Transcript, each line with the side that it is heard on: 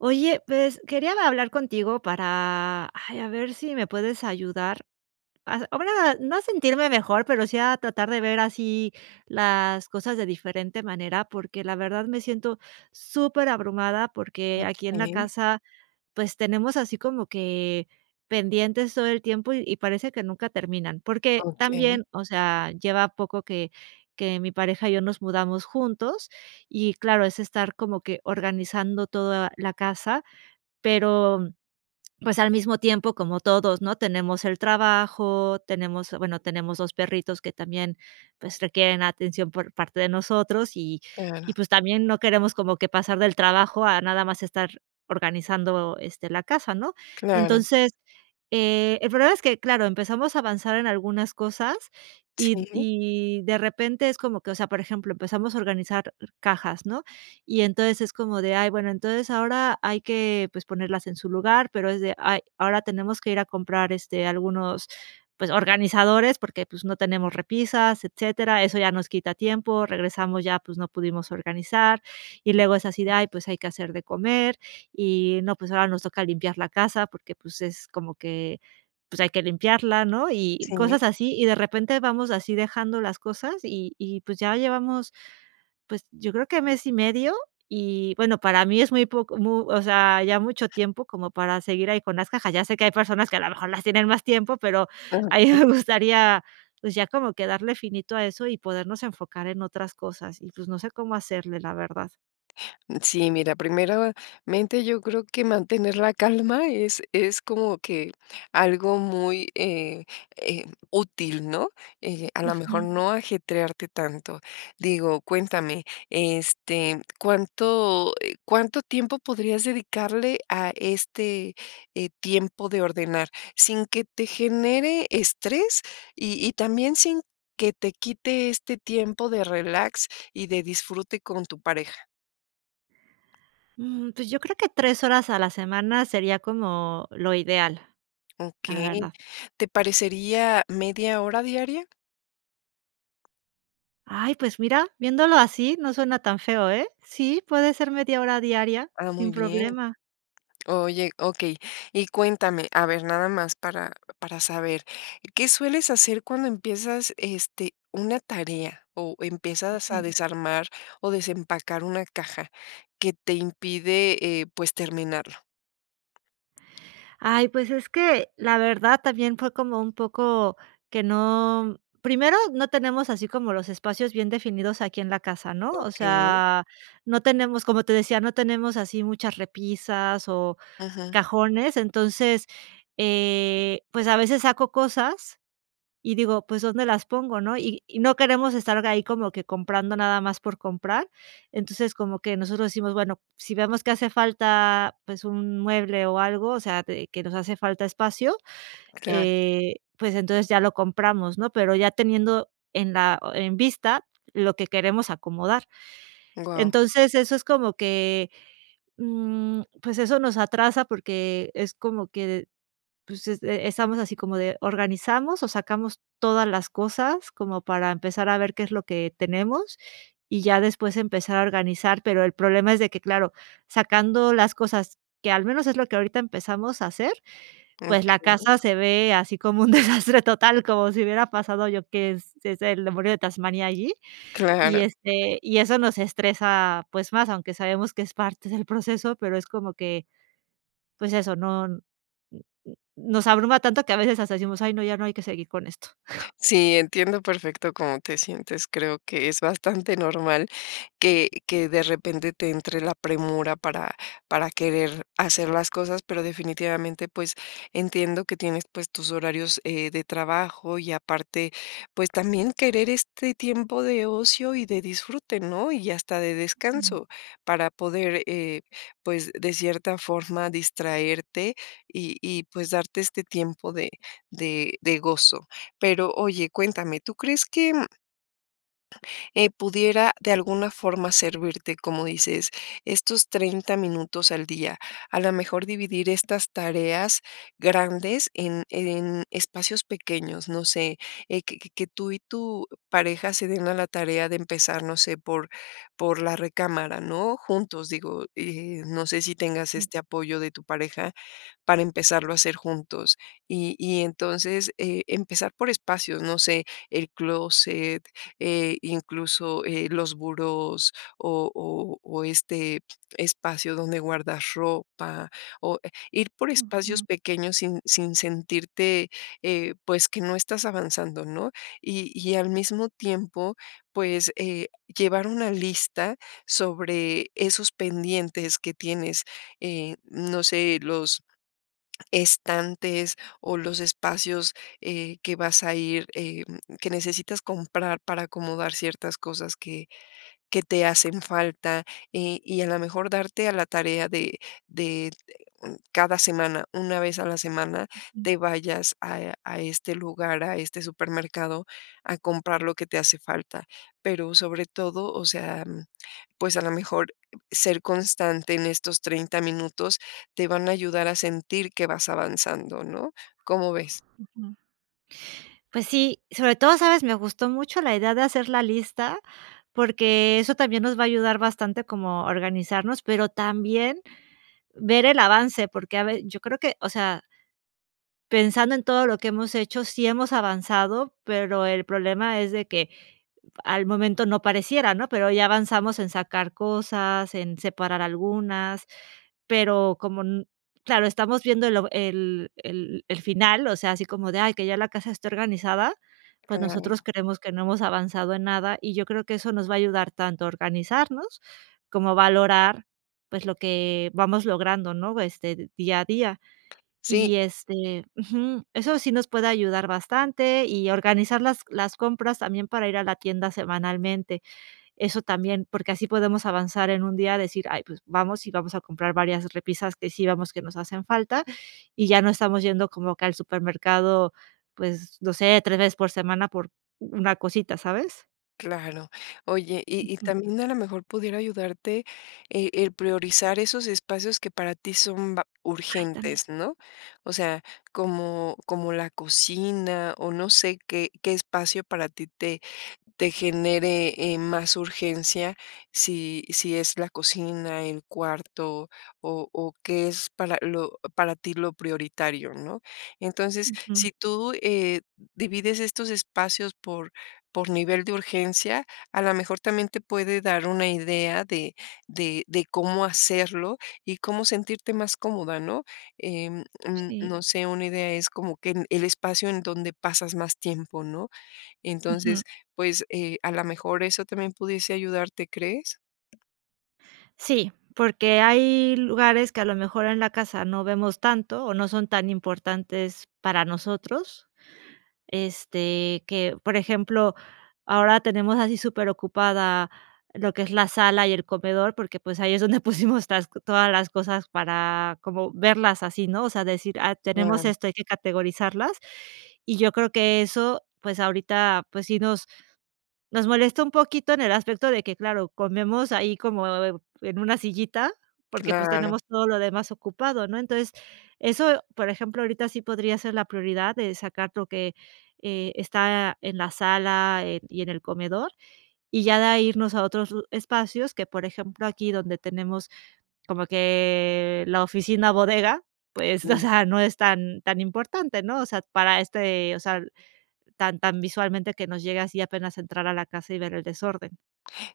right: Oye, pues quería hablar contigo para, ay, a ver si me puedes ayudar, [unintelligible] no a sentirme mejor, pero sí a tratar de ver así las cosas de diferente manera, porque la verdad me siento super abrumada porque aquí en la
left: Okey.
right: casa, pues tenemos así como que pendientes todo el tiempo y parece que nunca terminan. Porque
left: Okey.
right: también, o sea, lleva poco que que mi pareja y yo nos mudamos juntos y claro, es estar como que organizando todo la casa. Pero, pues, al mismo tiempo, como todos, ¿no?, tenemos el trabajo, tenemos, bueno, tenemos 2 perritos que también, pues requieren atención por parte de nosotros y y
left: Claro.
right: pues también no queremos como que pasar del trabajo a nada más estar organizando, este, la casa, ¿no?
left: Claro.
right: Entonces, eh, el problema es que, claro, empezamos a avanzar en algunas cosas y
left: Sí.
right: y de repente es como que, o sea, por ejemplo, empezamos a organizar cajas, ¿no? Y entonces es como de: "Ay, bueno, entonces ahora hay que, pues ponerlas en su lugar", pero es de: "Ay, ahora tenemos que ir a comprar, este, algunos, pues organizadores, porque, pues no tenemos repisas", etcétera. Eso ya nos quita tiempo, regresamos ya, pues no pudimos organizar. Y luego es así de: "Ay, pues hay que hacer de comer y no, pues ahora nos toca limpiar la casa porque, pues es como que, pues hay que limpiarla", ¿no?, y
left: Si.
right: cosas así. Y de repente, vamos así dejando las cosas y y pues ya llevamos, pues yo creo que mes y medio y bueno, para mí es muy poco mu o sea, ya mucho tiempo como para seguir ahí con las cajas. Ya sé que hay personas que a lo mejor las tienen más tiempo, pero
left: Ah,
right: a mi
left: okey.
right: me gustaría, pues ya como que darle finito a eso y podernos enfocar en otras cosas. Y pues no sé cómo hacerle, la verdad.
left: Sí, mira, primeramente, yo creo que mantener la calma es es como que algo muy, eh eh, útil, ¿no? Eh, a lo mejor
right: Ujú.
left: no ajetrearte tanto. Digo, cuéntame, este, ¿cuánto, eh, cuánto tiempo podrías dedicarle a este, eh, tiempo de ordenar, sin que te genere estrés, y y, también sin que te quite este tiempo de relax y de disfrute con tu pareja?
right: Mm, pues yo creo que 3 horas a la semana sería como lo ideal, la
left: Okey,
right: verdad.
left: ¿te parecería media hora diaria?
right: Ay, pues mira, viéndolo así no suena tan feo, ¿eh?, sí, puede ser media hora diaria
left: Ah,
right: sin
left: muy bien.
right: problema.
left: Oye, okey, y cuéntame, a ver, nada más para para saber, ¿qué sueles hacer cuando empiezas, este, una tarea o empiezas a
right: Ujú.
left: desarmar o desempacar una caja que te impide, eh, pues, terminarlo?
right: Ay, pues es que la verdad también fue como un poco que no Primero, no tenemos así como los espacios bien definidos aquí en la casa, ¿no? O
left: Okey.
right: sea, no tenemos Como te decía, no tenemos así muchas repisas o
left: Ajá.
right: cajones, entonces, eh, pues a veces saco cosas y digo: "Pues, ¿dónde las pongo", ¿no? Y y no queremos estar ahí como que comprando nada más por comprar. Entonces, como que nosotros decimos: "Bueno, si vemos que hace falta, pues un mueble o algo, o sea, t que nos hace falta espacio",
left: Claro.
right: eh, pues entonces ya lo compramos, ¿no? Pero ya teniendo en la e en vista lo que queremos acomodar,
left: Guau.
right: entonces, eso es como que, mm, pues eso nos atrasa porque es como que, d pues es e estamos así como de: organizamos o sacamos todas las cosas como para empezar a ver qué es lo que tenemos y ya después empezar a organizar. Pero el problema es de que, claro, sacando las cosas, que al menos es lo que ahorita empezamos a hacer, pues
left: Okey.
right: la casa se ve así como un desastre total, como si hubiera pasado yo que s es el demonio de Tasmania allí, y,
left: Claro.
right: este, y eso nos estresa, pues más, aunque sabemos que es parte del proceso, pero es como que, pues eso, no n n nos abruma tanto que a veces hasta decimos: "Ay, no, ya no hay que seguir con esto".
left: Sí, entiendo perfecto cómo te sientes. Creo que es bastante normal que que de repente te entre la premura para para querer hacer las cosas, pero definitivamente, pues, entiendo que tienes, pues, tus horarios, eh, de trabajo y aparte, pues, también querer este tiempo de ocio y de disfrute, ¿no? Y hasta de
right: Ujú.
left: descanso para poder, eh, pues, de cierta forma distraerte y y pues darte este tiempo de de de gozo. Pero, oye, cuéntame, ¿tú crees que? eh, ¿pudiera de alguna forma servirte como dices, estos 30 minutos al día? A la mejor dividir estas tareas grandes en en espacios pequeños. No sé, eh, que que que tú y tu pareja se den a la tarea de empezar, no sé, por por la recámara, ¿no? Juntos, digo, eh, no sé si tengas
right: Sí.
left: este apoyo de tu pareja para empezarlo a hacer juntos. Y y, entonces, eh, empezar por espacios, no sé, el clóset, eh, incluso, eh, los burós o o o este espacio donde guardas ropa o e ir por espacios
right: Ujú.
left: pequeños sin sin sentirte, eh, pues, que no estás avanzando, ¿no? Y y, al mismo tiempo, pues, eh, llevar una lista sobre esos pendientes que tienes, eh, no sé, los estantes o los espacios, eh, que vas a ir, eh, mm, que necesitas comprar para acomodar ciertas cosas que que te hacen falta, eh, y, a la mejor darte a la tarea de de cada semana, 1 vez a la semana,
right: Ujú.
left: te vayas a e a este lugar, a este supermercado a comprar lo que te hace falta. Pero sobre todo, o sea, mm, pues a lo mejor ser constante en estos 30 minutos te van a ayudar a sentir que vas avanzando, ¿no? ¿Cómo ves?
right: Ujú. Pues sí, sobre todo, ¿sabes? Me gustó mucho la idea de hacer la lista, porque eso también nos va a ayudar bastante como a organizarnos, pero también ver el avance, porque, a ve Yo creo que, o sea pensando en todo lo que hemos hecho, sí hemos avanzado, pero el problema es de que al momento no pareciera, ¿no?, pero ya avanzamos en sacar cosas, en separar algunas, pero, como n claro, estamos viendo el o el el el final, o sea, así como de: "Ay, que ya la casa esté organizada", pues nosotros
left: Claro.
right: creemos que no hemos avanzado en nada y yo creo que eso nos va a ayudar tanto a organizarnos como a valorar, pues, lo que vamos logrando, ¿no? Este, día a día. Y
left: Sí.
right: este, ujú, eso sí nos puede ayudar bastante y organizar las las compras también para ir a la tienda semanalmente. Eso también, porque así podemos avanzar, en un día decir: "Ay, pues vamos y vamos a comprar varias repisas que sí veamos que nos hacen falta", y ya no estamos yendo como que al supermercado, pues no sé, tres veces por semana por una cosita, ¿sabes?
left: Claro. Oye, y y,
right: Ujú.
left: también a lo mejor pudiera ayudarte, eh, el priorizar esos espacios que para ti son va
right: Ay, también.
left: urgentes, ¿no? O sea, como como la cocina, o no sé qué qué espacio para ti te te genere, eh, más urgencia. Si si es la cocina, el cuarto, o o, qué es para lo para ti lo prioritario, ¿no? Entonces,
right: Ujú.
left: si tú, eh, divides estos espacios por por nivel de urgencia, a la mejor también te puede dar una idea de de de cómo hacerlo y cómo sentirte más cómoda, ¿no? Em, mm,
right: Sí.
left: no sé, una idea es como que el espacio en donde pasas más tiempo, ¿no?
right: Ujú.
left: Entonces, pues, eh, a la mejor eso también pudiese ayudarte, ¿crees?
right: Sí, porque hay lugares que a lo mejor en la casa no vemos tanto o no son tan importantes para nosotros, este, que, por ejemplo, ahora tenemos así superocupada lo que es la sala y el comedor, porque, pues, ahí es donde pusimos las todas las cosas para como verlas así, ¿no? O sea, decir: "Ah, tenemos
left: Claro.
right: esto, hay que categorizarlas". Y yo creo que eso, pues ahorita, pues sí nos nos molesta un poquito en el aspecto de que, claro, comemos ahí como en en una sillita porque, pues,
left: Claro.
right: tenemos todo lo demás ocupado, ¿no? Entonces eso, por ejemplo, ahorita sí podría ser la prioridad de sacar lo que, eh, está en la sala, eh, y en el comedor, y ya de ahí irnos a otros lu espacios que, por ejemplo, aquí donde tenemos, como que la oficina bodega, pues, o
left: [unintelligible]
right: sea, no es tan tan importante, ¿no? O sea, para este, o sea, tan, tan visualmente que nos llega así apenas entrar a la casa y ver el desorden.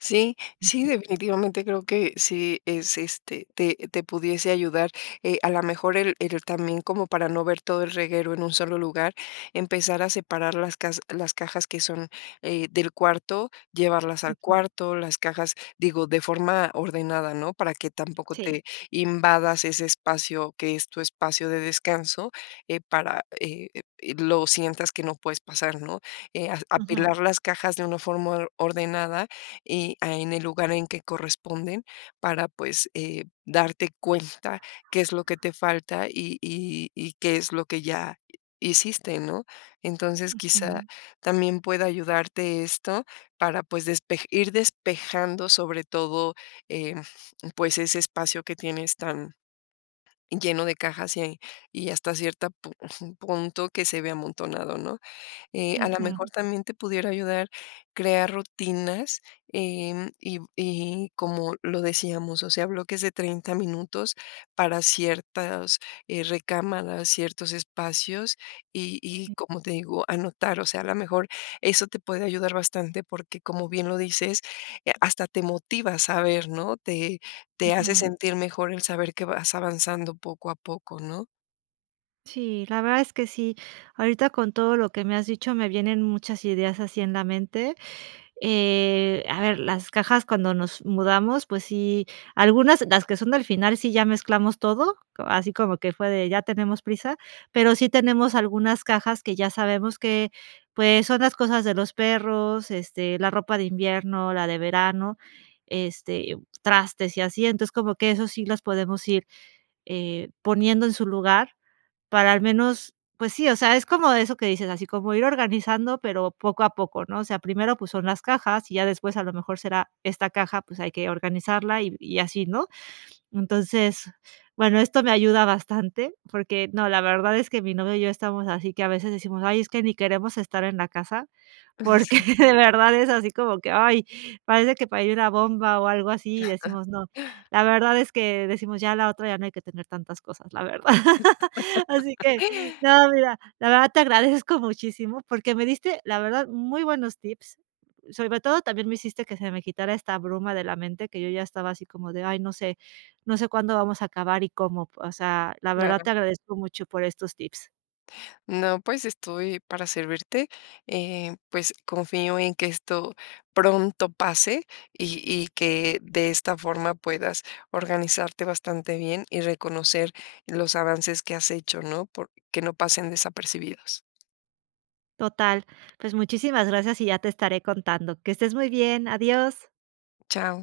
left: Sí, sí,
right: Ujú.
left: definitivamente creo que sí es, este, te te pudiese ayudar, eh, a la mejor el el también como para no ver todo el reguero en un solo lugar, empezar a separar las cas las cajas que son, eh, del cuarto, llevarlas al
right: Ujú.
left: cuarto, las cajas digo, de forma ordenada, ¿no? Para que tampoco
right: Sí.
left: te invadas ese espacio, que es tu espacio de descanso, eh, para, eh, em, lo sientas que no puedes pasar, ¿no? Eh, ah,
right: Ujú.
left: apilar las cajas de una forma or ordenada y a en el lugar en que corresponden para, pues, eh, darte cuenta qué es lo que te falta y y y qué es lo que ya hiciste, ¿no? Entonces, quizá
right: Ujú.
left: también pueda ayudarte esto para, pues, despe ir despejando sobre todo, eh pues, ese espacio que tienes tan lleno de cajas y y hasta cierta pa punto que se vea amontonado, ¿no? Eh, a la mejor
right: Ujú.
left: también te pudiera ayudar crear rutinas, eh, mm, y y como lo decíamos, o sea, bloques de 30 minutos para ciertas, eh, recámaras, ciertos espacios, y y
right: Sí.
left: como te digo, anotar, o sea, a lo mejor eso te puede ayudar bastante porque, como bien lo dices, eh, hasta te motiva a saber, ¿no? Te te hace
right: Ujú.
left: sentir mejor el saber que vas avanzando poco a poco, ¿no?
right: Sí, la verdad es que sí. Ahorita, con todo lo que me has dicho, me vienen muchas ideas, así en la mente. Eh, a ver, las cajas cuando nos mudamos, pues sí, algunas, las que son del final, sí ya mezclamos todo, o así como que fue de: "Ya tenemos prisa". Pero sí tenemos algunas cajas, que ya sabemos que, pues, son las cosas de los perros, este, la ropa de invierno, la de verano, este, trastes y así, entonces, como que eso sí, los podemos ir, eh, poniendo en su lugar, para al menos Pues sí, o sea, es como eso que dices, así como ir organizando, pero poco a poco, ¿no? O sea, primero, pues son las cajas, y ya después, a lo mejor, será esta caja, pues hay que organizarla, y y así, ¿no? Entonces, bueno, esto me ayuda bastante, porque No, la verdad es que mi novio y yo estamos así que a veces decimos: "Ay, es que ni queremos estar en la casa".
left: Ah, sí.
right: porque de verdad, es así, como que: "Ay, parece que parí una bomba", o algo así, y decimos, no. La verdad es que decimos: "Ya a la otra, ya no hay que tener tantas cosas", la verdad Así que No, mira, la verdad, te agradezco muchísimo. Porque me diste, la verdad, muy buenos tips. Sobre todo, también me hiciste que se me quitara esta bruma de la mente, que yo ya estaba así, como de: "Ay, no sé. No sé cuándo vamos a acabar y cómo". O sea, la verdad,
left: Claro.
right: te agradezco mucho por estos tips.
left: No, pues, estoy para servirte, eh, pues, confío, en que esto pronto pase. Y y que de esta forma puedas organizarte bastante bien, y reconocer los avances que has hecho, ¿no? Por Que no pasen desapercibidos.
right: Total. Pues muchísimas gracias, y ya te estaré contando. Que estés muy bien. Adiós.
left: Chao.